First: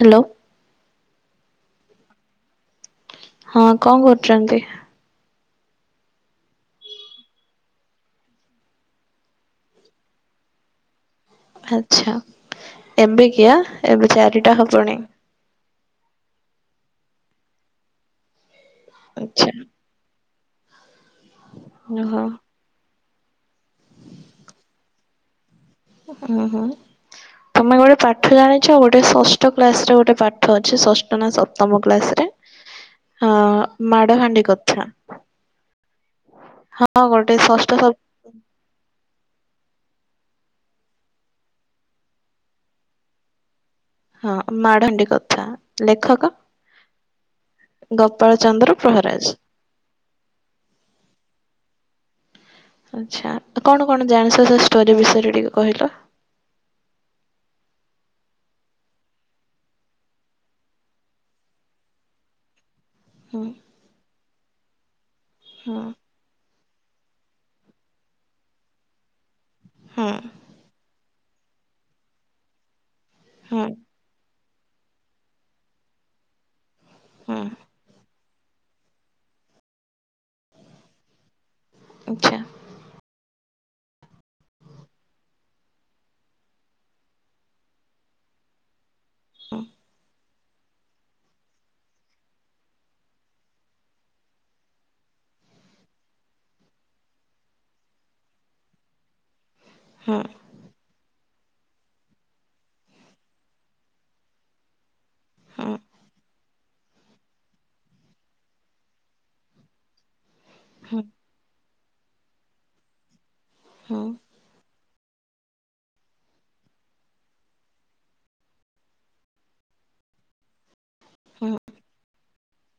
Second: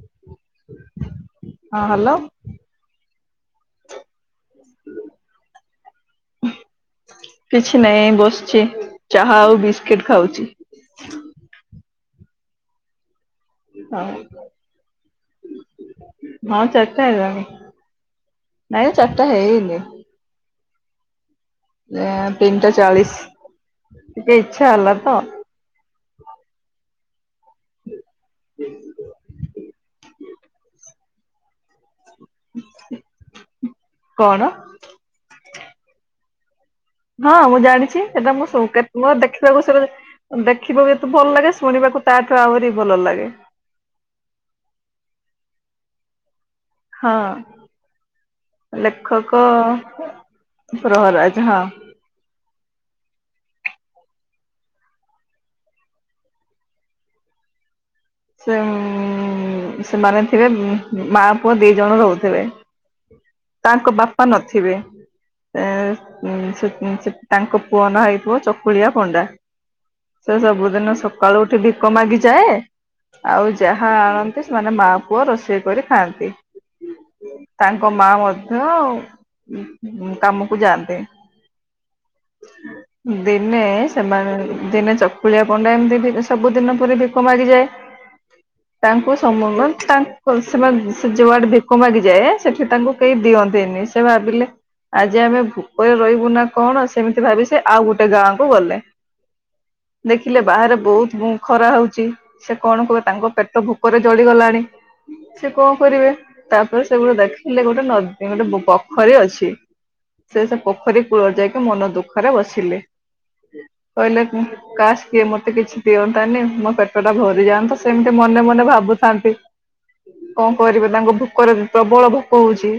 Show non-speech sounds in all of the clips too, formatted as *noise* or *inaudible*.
Hello. ହଁ hello. ହଁ କଣ କରୁଚନ୍ତି? କିଛି ନାହିଁ ଏଇ ବସିଛି ଚାହା ଆଉ ବିସ୍କିଟ ଖାଉଛି। ଆଚ୍ଛା ଏବେ କି ଆଜ୍ଞା ଏବେ ହଉ ଚାରିଟା ହବଣି। ହଁ ଚର୍ଚ୍ଚା ହେଲା ନାଇଁ ଚାରିଟା ଆଚ୍ଛା ହେଇନି ଏ ଓହୋ। ତିନିଟା ଚାଳିଶ ଟିକେ ଇଛା ହେଲା ତ ହୁଁ ହୁଁ ତମେ ଗୋଟେ ପାଠ ଜାଣିଛ ଗୋଟେ ଷଷ୍ଠ କ୍ଲାସ ରେ ଗୋଟେ ପାଠ ଅଛି ଷଷ୍ଠ ନା ସପ୍ତମ କ୍ଲାସରେ ହ ମାଡ଼ କଣ? ହାଣ୍ଡି କଥା ହଁ ଗୋଟେ ମୁଁ ଷଷ୍ଠ ସପ୍ ଜାଣିଛି ସେଇଟା ମୁଁ *unintelligible* ମୋର ଦେଖିବାକୁ ସେ ଦେଖିବାକୁ ଏତେ ଭଲ ଲାଗେ ଶୁଣିବାକୁ ତାଠୁ ଆହୁରି ଭଲ ଲାଗେ। ହଁ ମାଡ଼ହାଣ୍ଡି କଥା ଲେଖକ ହଁ ଗୋପାଳ ଚନ୍ଦ୍ର ପ୍ରହରାଜ। ଲେଖକ ପ୍ରହରାଜ ହଁ ଆଛା କଣ କଣ ଜାଣିଛ ସେ ଷ୍ଟୋରି ବିଷୟରେ ଟିକେ କହିଲ? ଉଁ ସେମାନେ ଥିବେ ମା ପୁଅ ଦି ଜଣ ରହୁଥିବେ। ହୁଁ ତାଙ୍କ ବାପା ନଥିବେ *inaudible* ଆ ହୁଁ ଉଂ ଉଁ ତାଙ୍କ ପୁଅ ନାଁ ହେଇଥିବ ଚକୁଳିଆ ପଣ୍ଡା। ହୁଁ ସେ ସବୁଦିନ ସ ସକାଳୁ ଉଠି ଭିକ ମାଗିଯାଏ ଆଉ ହୁଁ ଯାହା ସେମାନେ ମା ପୁଅ ରୋଷେଇ କରି ଖାଆନ୍ତି ହୁଁ ତାଙ୍କ ମା ମ *unintelligible* କାମକୁ ଯାଆନ୍ତେ ଆଚ୍ଛା ଦେ ଦିନେ ସେମାନେ ଦିନେ ଚକୁଳିଆ ପଣ୍ଡା ଏମିତି ସବୁ ଦିନ ପୁର ଭିକ ମାଗିଯାଏ ତାଙ୍କୁ ହୁଁ *unintelligible* ସେମାନେ ସେ ଯୁଆଡେ ଭିକ ମାଗିଯାଏ ସେଠି ତାଙ୍କୁ କେହି ଦିଅନ୍ତିନି ସେ ଭାବିଲେ ଆଜି ଆମେ ଭୋକରେ ରହିବୁ ନା କଣ ସେମିତି ଭାବି ସେ ଆଉ ଗୋଟେ ଗାଁ କୁ ଗଲେ ଦେଖିଲେ ବାହାରେ ବହୁତ ମୁଁ ଖରା ହଉଛି ସେ କଣ କୁହ ତାଙ୍କ ପେଟ ଭୋକରେ ଜଳିଗଲାଣି ସେ ହୁଁ କଣ କରିବେ ତା ସେଗୋଟେ ଦେଖିଲେ ଗୋଟେ ନଦୀ ଗୋଟେ ପୋଖରୀ ଅଛି। ସେ ସେ ହୁଁ ହୁଁ ପୋଖରୀ କୂଳରେ ଯାଇକି ମନ ଦୁଃଖ ଖରା ବସିଲେ କହିଲେ ହୁଁ କାସ୍ କିଏ ମୋତେ କିଛି ଦିଅନ୍ତାନି ମୋ ପେଟଟା ଭ ଯାଆନ୍ତୁ ତ ସେମିତି ମନେ ମନେ ଭାବୁଥାନ୍ତି। କଣ କରିବେ ତାଙ୍କୁ ଭୋକରେ ପ୍ରବଳ ଭୋକ। କହୁଛି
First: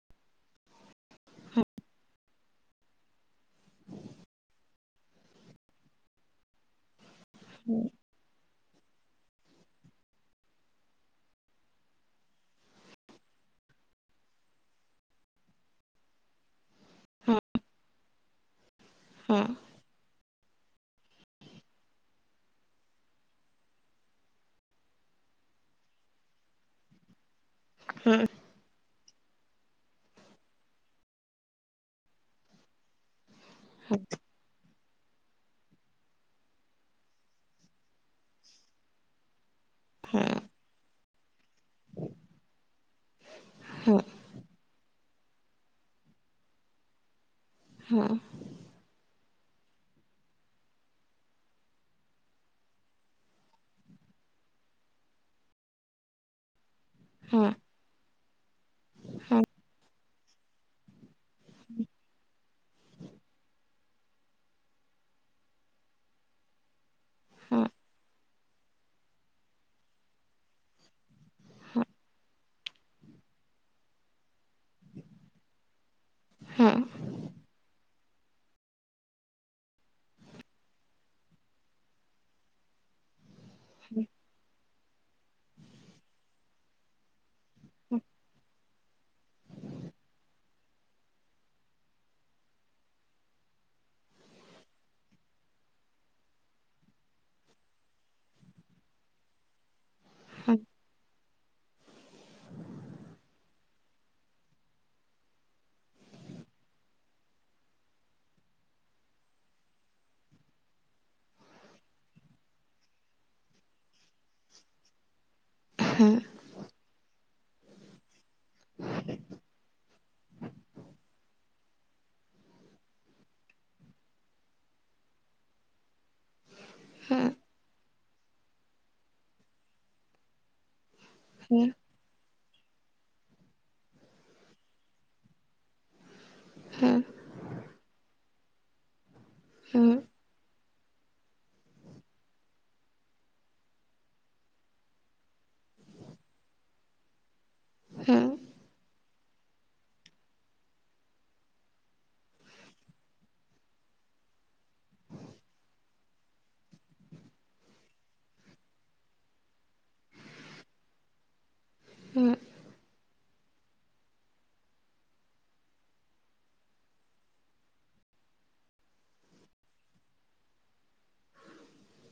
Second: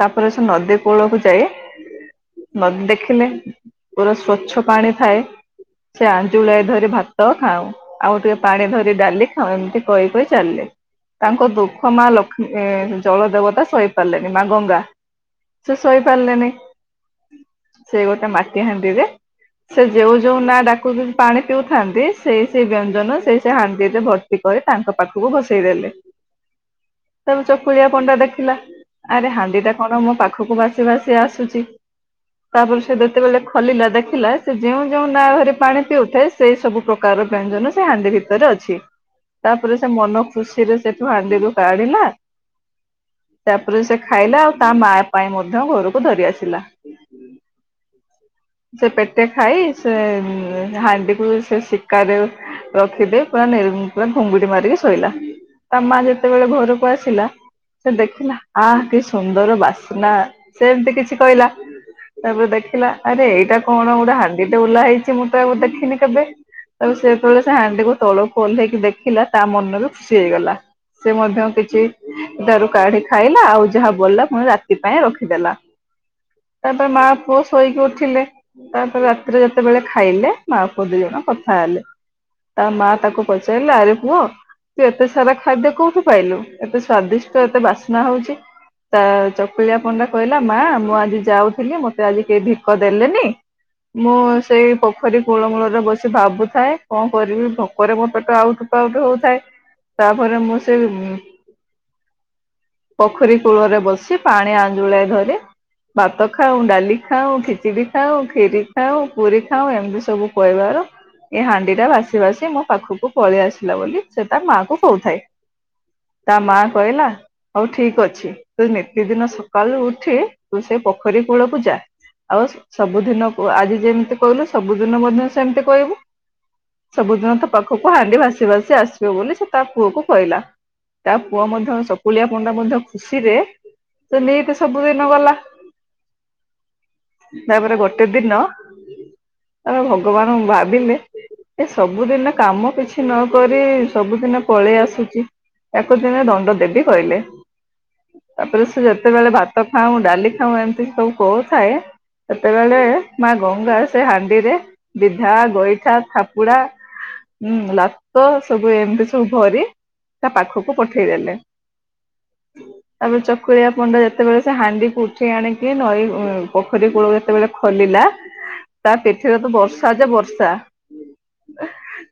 ତାପରେ ସେ ନଦୀ କୂଳକୁ ଯାଇ ହୁଁ ନଦୀ ଦେଖିଲେ ପୁରା ସ୍ଵଚ୍ଛ ପାଣି ଥାଏ। ସେ ଆଞ୍ଜୁଳାଏ ଧରି ଭାତ ତ ଖାଉଁ ହୁଁ ଆଉ ଟିକେ ପାଣି ଧରି ଡାଲି ଖାଉଁ ଏମିତି କହି କହି ଚାଲିଲେ ତାଙ୍କ ଦୁଃଖ ମା ଲକ୍ଷ୍ମୀ ଜଳ ଦେବତା ସହି ପାରିଲେନି ମା ଗଙ୍ଗା ସେ ସହି ପାରିଲେନି ହୁଁ ସେ ଗୋଟେ ମାଟି ହାଣ୍ଡିରେ ହଁ ସେ ଯେଉଁ ଯୋଉ ନା ଡାକୁଛନ୍ତି ପାଣି ପିଉଥାନ୍ତି ସେଇ ସେ ବ୍ୟଞ୍ଜ ନ ସେଇ ସେଇ ହାଣ୍ଡିରେ ଭର୍ତି କରି ତାଙ୍କ ପାଖକୁ ଭସେଇ ଦେଲେ। ଚକୁଳିଆ ପଣ୍ଡା ଦେଖିଲା। ଆରେ ହାଣ୍ଡି ଟା କଣ ମୋ ପାଖକୁ ଭାସି ଭାସି ଆସୁଛି। ତାପରେ ସେ ଯେତେବେଳେ ଖୋଲିଲା ଦେଖିଲା ସେ ଯେଉଁ ଯେଉଁ ନା ଧରି ପାଣି ପିଉଥାଏ ସେଇ ସବୁ ପ୍ରକାରର ବ୍ୟଞ୍ଜନ ସେ ହାଣ୍ଡି ଭିତରେ ଅଛି ତାପରେ ସେ ମନ ଖୁସିରେ ସେଠୁ ହାଣ୍ଡିରୁ କାଢିଲା ତାପରେ ସେ ଖାଇଲା ଆଉ ତା ମା ପାଇଁ ମଧ୍ୟ ଘରକୁ ଧରି ଆସିଲା। ସେପେଟ ଗୋଟେ ଖାଇ ସେ ହାଣ୍ଡିକୁ ସେ ଶିକାରେ ରଖିଦେଇ ପୁରା ନି ପୁରା ଘୁଙ୍ଗୁଡି ମାରିକି ଶୋଇଲା ତା ମା ଯେତେବେଳେ ଘରକୁ ଆସିଲା ସେ ଦେଖିଲା ଆ ଅତି ସୁନ୍ଦର ବାସ ନା ସେ ଏମିତି କିଛି କହିଲା ତାପରେ ଦେଖିଲା ଆରେ ଏଇଟା କଣ ଗୋଟେ ହାଣ୍ଡିଟେ ଓଲା ହେଇଛି ମୁଁ ତ ଆକୁ ଦେଖିନି କେବେ ଆଉ ସେ ଯେତେବେଳେ ସେ ହାଣ୍ଡିକୁ ତଳକୁ ଓହ୍ଲେଇକି ଦେଖିଲା ତା ମନରୁ ଖୁସି ହେଇଗଲା ସେ ମଧ୍ୟ କିଛି ତାରୁ କାଢି ଖାଇଲା ଆଉ ଯାହା ବଳିଲା ପୁଣି ରାତି ପାଇଁ ରଖିଦେଲା। ତାପରେ ମା ପୁଅ ଶୋଇକି ଉଠିଲେ ତାପରେ ରାତିରେ ଯେତେବେଳେ ଖାଇଲେ ମା ପୁଅ ଦି ଜଣ କଥା ହେଲେ। ତା ମା ତାକୁ ପଚାରିଲା ଆରେ ପୁଅ ତୁ ଏତେ ସାରା ଖାଦ୍ୟ କୋଉଠୁ ପାଇଲୁ ଏତେ ସ୍ଵାଦିଷ୍ଟ ଏତେ ବାସ୍ନା ହଉଛି। ତା ଚକୁଳିଆ ପଣ୍ଡା କହିଲା ମା ମୁଁ ଆଜି ଯାଉଥିଲି ମତେ ଆଜି କେହି ଭିକ ଦେଲେନି ମୁଁ ସେଇ ପୋଖରୀ କୂଳମୂଳରେ ବସି ଭାବୁଥାଏ କଣ କରିବି ଭୋକରେ ମୋ ପେଟ ଆଉଟୁ ପାଉଟୁ ହଉଥାଏ। ତାପରେ ମୁଁ ସେ ଉଁ ପୋଖରୀ କୂଳରେ ବସି ପାଣି ଆଞ୍ଜୁଳାଇ ଧରି ଭାତ ଖାଉଁ ଡାଲି ଖାଉଁ ଖିଚିଡି ଖାଉଁ ଖିରି ଖାଉଁ ପୁରୀ ଖାଉଁ ଏମିତି ସବୁ କହିବାରୁ ଏ ହାଣ୍ଡି ସେଇଟା ଭାସି ଭାସି ମୋ ପାଖକୁ ପଳେଇ ଆସିଲା ବୋଲି ସେ ତା ମାଆକୁ କହୁଥାଏ ତା ମା କହିଲା ହଉ ଠିକ୍ ଅଛି। ତୁ ନିତିଦିନ ସକାଳୁ ଉଠ ଠି ତୁ ସେ ପୋଖରୀ କୂଳକୁ ଯା ଆଉ ସବୁଦିନକୁ ଆଜି ଯେମିତି କହିଲୁ ସବୁଦିନ ମଧ୍ୟ ସେମିତି କହିବୁ। ସବୁଦିନ ତା ପାଖକୁ ହାଣ୍ଡି ଭାସି ଭାସି ଆସିବେ ବୋଲି ସେ ତା ପୁଅକୁ କହିଲା ତା ପୁଅ ମଧ୍ୟ ସକୁଳିଆ ମୁଣ୍ଡା ମଧ୍ୟ ଖୁସିରେ ସେ ନେଇତି ସବୁ ଦିନ ଗଲା, ତାପରେ ଗୋଟେ ଦିନ ତା ଭଗବାନ ଭାବିଲେ ଏ ସବୁଦିନ କାମ କିଛି ନ କରି ସବୁଦିନ ପଳେଇ ଆସୁଛି, ତାକୁ ଦିନେ ଦଣ୍ଡ ଦେବି କହିଲେ ତାପରେ ସେ ଯେତେବେଳେ ଭାତ ଖାଉ, ଡାଲି ଖାଉ ଏମିତି ସବୁ କହୁଥାଏ ସେତେବେଳେ ମା ଗଙ୍ଗା ସେ ହାଣ୍ଡିରେ ବିଧା ଗୋଇଠା ଥା ଚାପୁ, ଲାତ ସବୁ ଏମିତି ସବୁ ଭରି ତା ପାଖକୁ ପଠେଇଦେଲେ ହ *inaudible* ତାପରେ ଚକୁଳିଆ ପଣ୍ଡା ଯେତେବେଳେ ସେ ହାଣ୍ଡିକୁ ଉଠେଇ ଆଣିକି ନଈ ପୋଖରୀ କୂଳରେ ଯେତେବେଳେ ଖୋଲିଲା ତା ପିଠିରେ ତ ବର୍ଷା ଯେ ବର୍ଷା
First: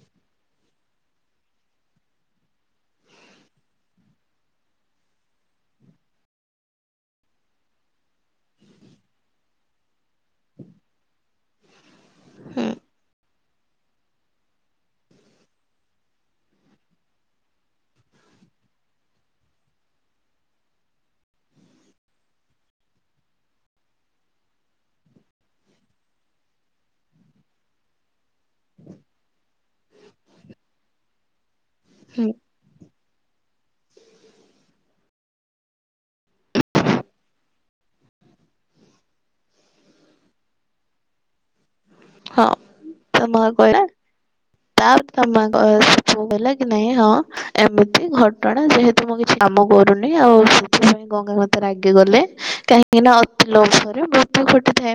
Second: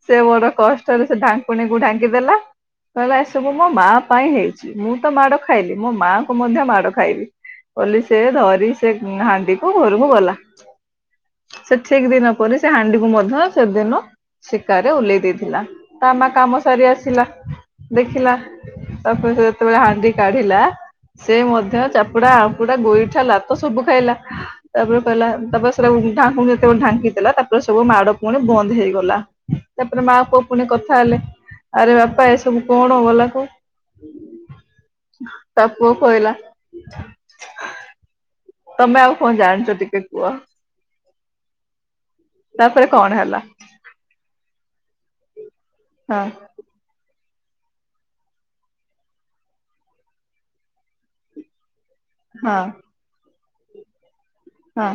ସେ ବଡ କଷ୍ଟରେ ସେ ଢାଙ୍କୁଣୀକୁ ଢାଙ୍କିଦଲା କହିଲା ଏସବୁ ମୋ ମା ପାଇଁ ହେଇଛି, ମୁଁ ତ ମାଡ ଖାଇଲି ମୋ ମାଆ କୁ ମଧ୍ୟ ମାଡ ଖାଇବି, ବୋଲି ସେ ଧରି ସେ ହାଣ୍ଡିକୁ ଘରକୁ ଗଲା। ସେ ଠିକ ଦିନ ପରେ ସେ ହାଣ୍ଡିକୁ ମ ହଁ ସେଦିନୁ। ଶିକାରେ ଓହଲେଇ ଦେଇଥିଲା, ତା ମା କାମ ସାରି ଆସିଲା ଦେଖିଲା ତାପରେ ସେ ଯେତେବେଳେ ହାଣ୍ଡି କାଢିଲା ସେ ମଧ୍ୟ ଚାପୁଡା ଆମ୍ପୁଡା ଗୋଇଠା ଲାତ ସବୁ ଖାଇଲା ତାପରେ କହିଲା ତାପରେ ସେରାକୁ ଢାଙ୍କୁଣି ଯେତେବେଳେ ଢାଙ୍କିଦେଲା ତାପରେ ସବୁ ମାଡ ପୁଣି ବନ୍ଦ ହେଇଗଲା। ତାପରେ ମା ପୁଅ ପୁଣି କଥା ହେଲେ। ଆରେ ବାପା ଏସବୁ କଣ ଗଲା କ ତା ପୁଅ କହିଲ। ତମେ ଆଉ କଣ ଜାଣିଛ ଟିକେ କୁହ। ହଁ ତାପରେ କଣ ତା ହେଲା ମା କହିଲା ତା ତା ମା ବାସ ସେ ପୁଅ ହଁ କହିଲା କି ନାହଁ, ହଁ ଏମିତି ଘଟଣା ଯେହେତୁ ମୁଁ କିଛି କାମ କରୁନି, ଆଉ ସେଥିପାଇଁ ଗଙ୍ଗା ମତେ ରାଗି ଗଲେ ହଁ କାହିଁକି ନା ଲୋଭ ରେ ବହୁ ହଁ ଘଟିଥାଏ।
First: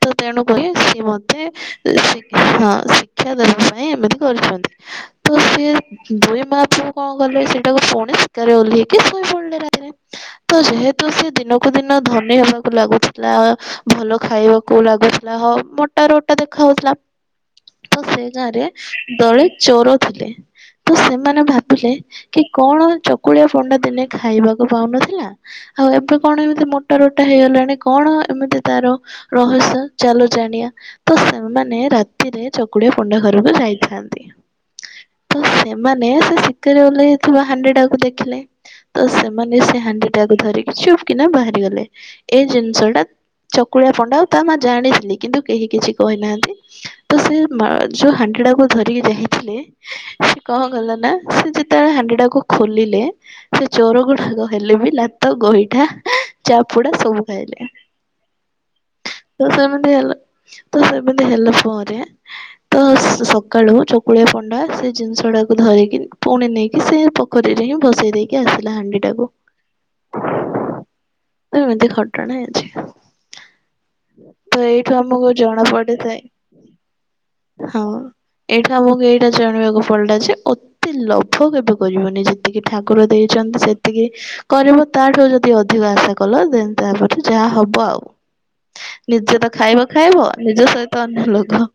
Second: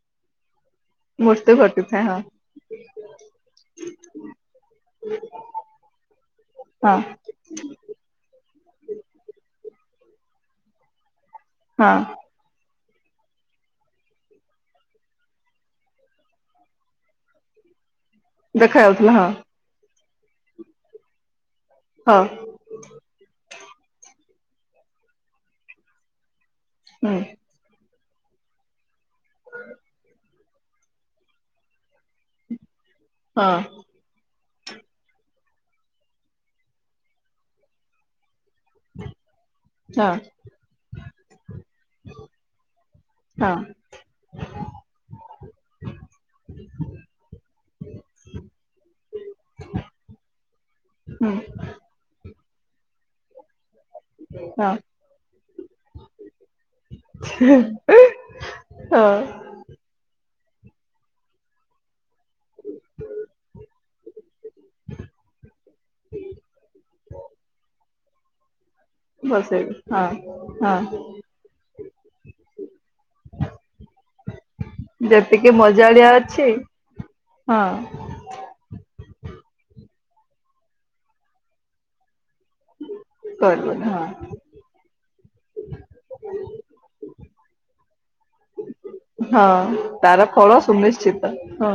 ତ ତେଣୁ କରି ରେ ମୃତ୍ୟୁ ଘଟିଥାଏ ହଁ। ହଁ ଶିକ୍ଷା ଦେବା ପାଇଁ ଏମିତି କରିଛନ୍ତି, ତ ସେ ଦୁଇ ମା ପଅ ହଁ କଣ କଲେ ସେଇଟାକୁ ପୁଣି ଶିକାରେ ଓହ୍ଲେଇକି ଶୋଇ ପଡିଲେ ରା ତ ଯେହେ ତୁ ସେ ଦିନକୁ ଦିନ ହଁ ଧନୀ ହେବାକୁ ଲାଗୁଥିଲା, ଭଲ ଖାଇବାକୁ ଲାଗୁଥିଲା ହ ବଟ୍ *unintelligible* ଦେଖା ହଉଥିଲା। ତ ସେ ଗାଁରେ ଦେଖା ଯାଉଥିଲା ହଁ ଦଳେ ଚୋର ଥିଲେ ତ ସେମାନେ ଭା ହଁ କି କଣ ଚକୁଳିଆ ପଣ୍ଡା ଦିନେ ଖାଇବାକୁ ପାଉନଥିଲା, ଆଉ ଏବେ କଣ ଏ ଏତେ ମୋଟା ହୁଁ ରୋଟା ହେଇଗଲାଣି କଣ ଏମିତି ତାର ରହସ୍ୟ ଚାଲ ଜାଣିବା ତ ସେମାନେ ରାତିରେ ଚ କୁଡ଼ିଏ ପଣ୍ଡା ଘରକୁ ହଁ ଯାଇଥାନ୍ତି। ତ ସେମାନେ ସେ ଶିକାରେ ଓହ୍େଇଥିବା ହାଣ୍ଡି ଟାକୁ ଦେଖିଲେ। ତ ସେମାନେ ସେ ହାଣ୍ଡି ହଁ ଟାକୁ ଧରିକି ଚୁପକିନା ବାହାରିଗଲେ ଏଇ ଜିନିଷ ଟା ହଁ ଚକୁଳିଆ ପଣ୍ଡା ତା ମା ଜାଣିଥିଲି କିନ୍ତୁ କିଛି କହିନାହାନ୍ତି ତ ସେ ମା ଯୋଉ ହାଣ୍ଡି ଟାକୁ ଧରିକି ଯାଇଥିଲେ କକଲେନା ହୁଁ ସେ ଯେତେବେଳେ ହାଣ୍ଡି ତାକୁ ଖୋଲିଲେ ସେ ଚୋର ଗୁଡାକ ହଁ ହେଲେ ବି ଲାତ ଗହିଠା ଚାପୁଡା ସବୁ ଖାଇଲେ ହଁ ସେମିତି ହେଲ ତ ସେମିତି ହେଲା ପରେ ତ ସକାଳୁ ଚକୁଳିଆ ପଣ୍ଡା ସେ ଜିନିଷ ଟାକୁ ଧରିକି ପୁଣି ନେଇକି ସେ ପୋଖରୀରେ ହିଁ ବସେଇ ଦେଇକି ଆସିଲେ। ହାଣ୍ଡି ଟାକୁ ବସେଇବି ହଁ ହଁ ଏମିତି ଘଟଣାଅଛି ତ ଏଇଠୁ ଆମକୁ ଯେତିକି ଜଣା ମଜାଳିଆ ପଡିଥାଏ ଅଛି ହଁ ଏଇଟା ଆମକୁ ଏଇଟା ଜାଣିବାକୁ ଫଲଟା ଯେ ଅତେ ଲୋଭ କେବେ କରିବନି ଯଦି ସେତିକି ଠାକୁର ଦେଇଛନ୍ତି କରିବନି ସେତିକି ହଁ କରିବ ତାଠୁ ଯଦି ଅଧିକ ଆଶା କଲ ଦେନ୍ ତାପରେ ଯାହା ହବ ଆଉ। ନିଜେ ତ ହଁ ଖାଇବ ତାର ଖାଇବ ଫଳ ନିଜ ସହିତ ସୁନିଶ୍ଚିତ ଅନ୍ୟ ଲୋକ ହଁ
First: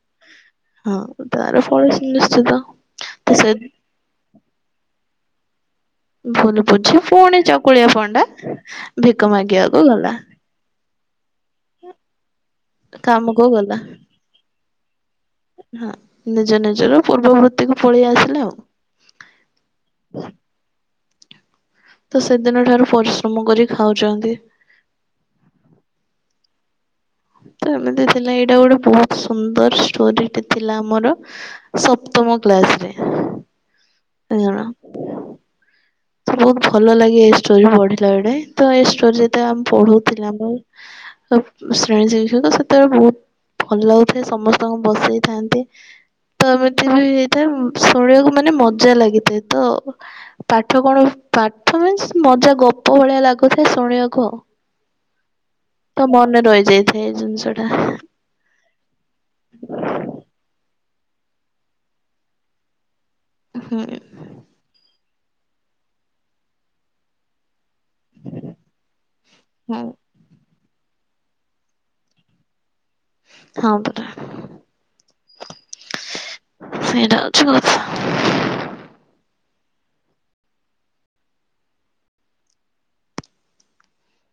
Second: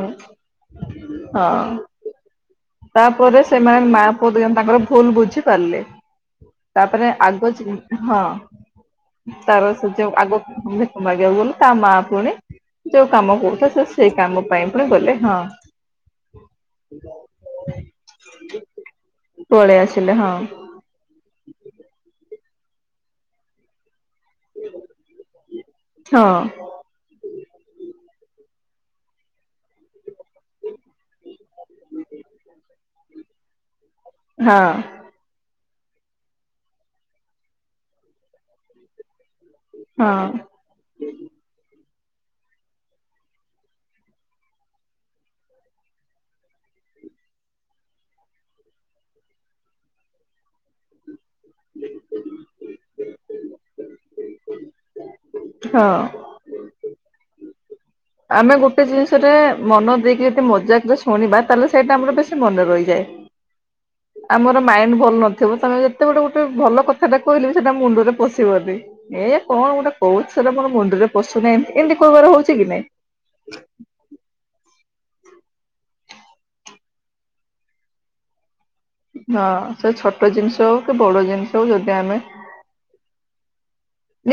ହଁ ତାର ପଳ ସୁନିଶ୍ଚିତ ଯିବ ତାପରେ ସେମାନେ ମା ପୁଅ ତାଙ୍କର ଭୁଲ ବୁଝି ପାରିଲେ ଭୁଲ ବୁଝି ତାପରେ ପୁଣି ଆଗ ଚକୁଳିଆ ପଣ୍ଡା ହଁ ଭିକ ତାର ମାଗିବାକୁ ସେ ଯୋଉ ଗଲା। ଆଗ ମାଗିବାକୁ ଗଲେ ତା ମା ପୁଣି ଯୋଉ କାମ କାମକୁ କରୁଥା ଗଲା ସେ ସେଇ କାମ ପାଇଁ ପୁଣି ଗଲେ ହଁ ହଁ ନିଜ ନିଜର ପୂର୍ବବୃତ୍ତିକୁ ପଳେଇ ଆସିଲା ଆଉ। ପଳେଇ ଆସିଲେ ହଁ। *inaudible* ତ ସେଦିନ ଠାରୁ ପରିଶ୍ରମ କରି ଖାଉ ଚନ୍ତି। ହଁ ତ ଏମେତି ଥିଲା ଏଇଟା ଗୋଟେ ବହୁତ ସୁନ୍ଦରଷ୍ଟୋରି। ସେଟ ଥିଲା ଆମର ସପ୍ତମ କ୍ଲାସ ରେ। ଜଣ ହଁ। ତ ବହୁତ ଭଲ ଲାଗେ ଏଇ ଷ୍ଟୋରି ବଢିଲା ବଳେ ତ ଏଇ ଷ୍ଟୋରି ପଢୁଥିଲ ହଁ ଆମର ଶ୍ରେଣୀ ଶିକ୍ଷକ ସେତେବେଳେ ବହୁତ ଭଲ ଲାଗୁଥାଏ ସମସ୍ତଙ୍କୁ ବସେଇଥାନ୍ତି ତ ଏମିତି ବି ହେଇଥାଏ ଶୁଣିବାକୁ ମାନେ ମଜା ଲାଗିଥାଏ ତ ପା ତୁ କଣକି ପାଠ ମଜା ଗପ ଭଳିଆ ଲାଗୁଥାଏ ଶୁଣିବାକୁ ଆଉ। ହଁ। ତ ମନେ ରହିଯାଇଥାଏ ଜିନିଷ ତଟା ଆମେ ଗୋଟେ ଜିନିଷଟରେ ମନ ଦେଇକି ଯଦି ମଜାକରେ ଶୁଣିବା ତାହେଲେ ସେଇଟା ଆମର ବେଶି ମନେ ରହିଯାଏ। ହୁଁ। ଆମର ମାଇଣ୍ଡ ଭଲ ନଥିବ ତମେ ଯେତେବେଟ ଗୋଟେ ଭଲ କଥା ଟା କହିଲେ। ସେଟା ମୁଣ୍ଡରେ ପଶିବନି ଏ କଣ ହୁଁ ଗୋଟେ କହୁଚି ସେଟା ମର ମୁଣ୍ଡରେ ପଶୁନାଇ ଏମିତି କହବାର ହଉଛି କି ନାଇଁ। ହଁ ପରା। ସେଇଟା ଅଛି। *unintelligible* ହଁ ସେ ଛୋଟ ଜିନିଷ ହଉ କି ବଡ ଜିନିଷ ହଉ ଯଦି ଆମେ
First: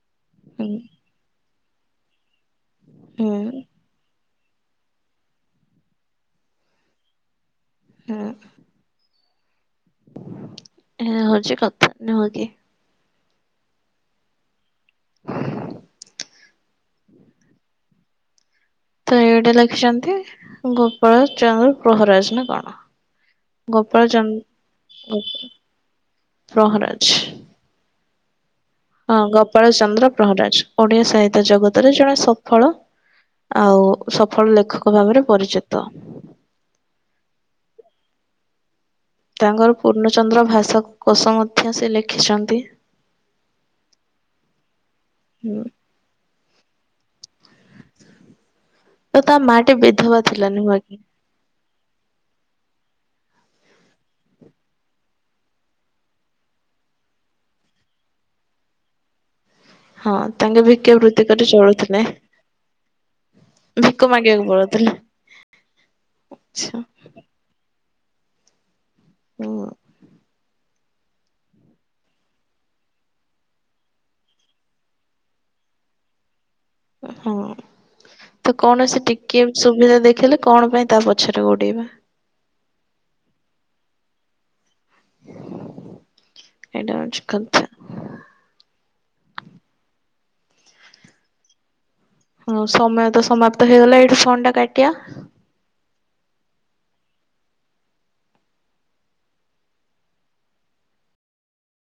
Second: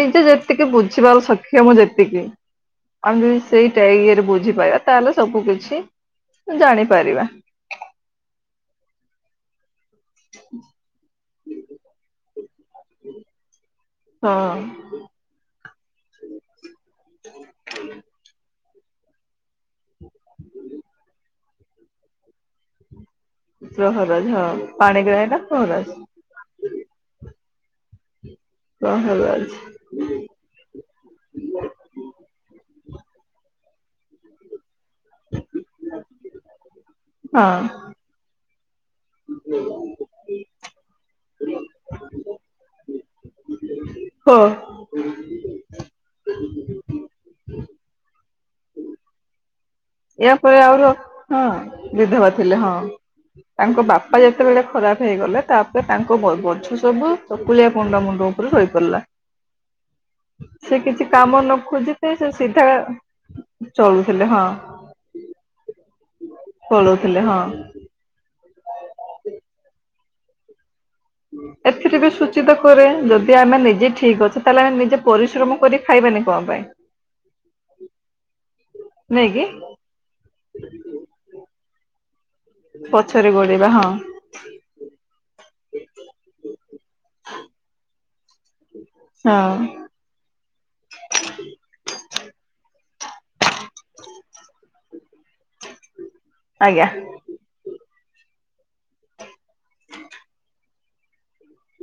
ନିଜେ ଯେତିକି ହୁଁ ବୁଝିବାର ଶକ କ୍ଷମ ଯେତିକି। ଆମେ ହୁଁ ସେଇଟା ଇଏରେ ବୁଝେ। ପାରିବା ତାହେଲେ ସବୁ କିଛି ଜାଣିପାରିବା। ହୁଁ। ଏୟା ହଉଛି କଥା ନୁହଁ କି। ହଁ। ତ ଏଇଟା ଲେଖିଛନ୍ତି। ଗୋପାଳ ଚହଲ୍ ପ୍ରହରାଜ ନା କଣ। ଗୋପାଳ ଚନ୍ଦ ପ୍ରହରାଜ ହଁ ପାଣିଗ୍ରାହି ନା ପ୍ରହରାଜ। ପ୍ରହରାଜ ହଁ ଗୋପାଳ ଚନ୍ଦ୍ର ପ୍ରହରାଜ ଓଡିଆ ସାହିତ୍ୟ ଜଗତରେ ଜଣେ ସଫଳ ଆଉ ସଫଳ ଲେଖ ଭାବରେ ପରିଚିତ। ହଁ। ତାଙ୍କର ପୂର୍ଣ୍ଣଚନ୍ଦ୍ର ଭାଷ କୋଷ ମଧ୍ୟ ସେ ଲେଖିଛନ୍ତି। ହଁ। ହୁଁ ତ ତା ମା ଟି ବିଧବା ଏୟା ଥିଲା ପରା ନୁହଁ ଆହୁରି ଅ କି? ହଁ। ବିଧବା ଥିଲେ ହଁ ତାଙ୍କ ବାପା ଯେତେବେଳେ ଖରାପ ହେଇଗଲେ ତାପରେ ତାଙ୍କ ବ-ବଂଶ ସବୁ ଚକୁଳିଆ ପଣ୍ଡା ମୁଣ୍ଡ ଉପରେ ରହି ପାରିଲା। ହଁ ତାଙ୍କେ ଭିକ୍ଷା ବୃତ୍ତି କରି ଚଳୁଥିଲେ ଖୋଜିକି ସେ ସିଧା ଭିକ ଚଳୁଥିଲେ ହଁ ମାଗିବାକୁ ପଡୁଥିଲେ। ପଳଉଥିଲେ ହଁ। ହୁଁ। ଏଥିରେ ବି ସୂଚିତ କରେ ଯଦି ଆମେ ନିଜେ ଠିକ ଅଛେ ତାହେଲେ ଆମେ ନିଜେ ପରିଶ୍ରମ କରି ଖାଇବାନି କଣ ପାଇଁ। ହଁ ତ କୌଣସି ନାଇଁ କିି ଟିକେ ସୁବିଧା ଦେଖେଇଲେ କଣ ପାଇଁ ତା ପଛରେ ଗୋଡେଇବା? ପଛରେ ଗୋଡେଇବା ହଁ ଏଇଟା ହଉଛି କଥା। ହଁ ହଁ ସମୟ ତ ସମାପ୍ତ ହେଇଗଲା ଏଇଠି ଫୋନ ଟା କାଟିବା। ଆଜ୍ଞା।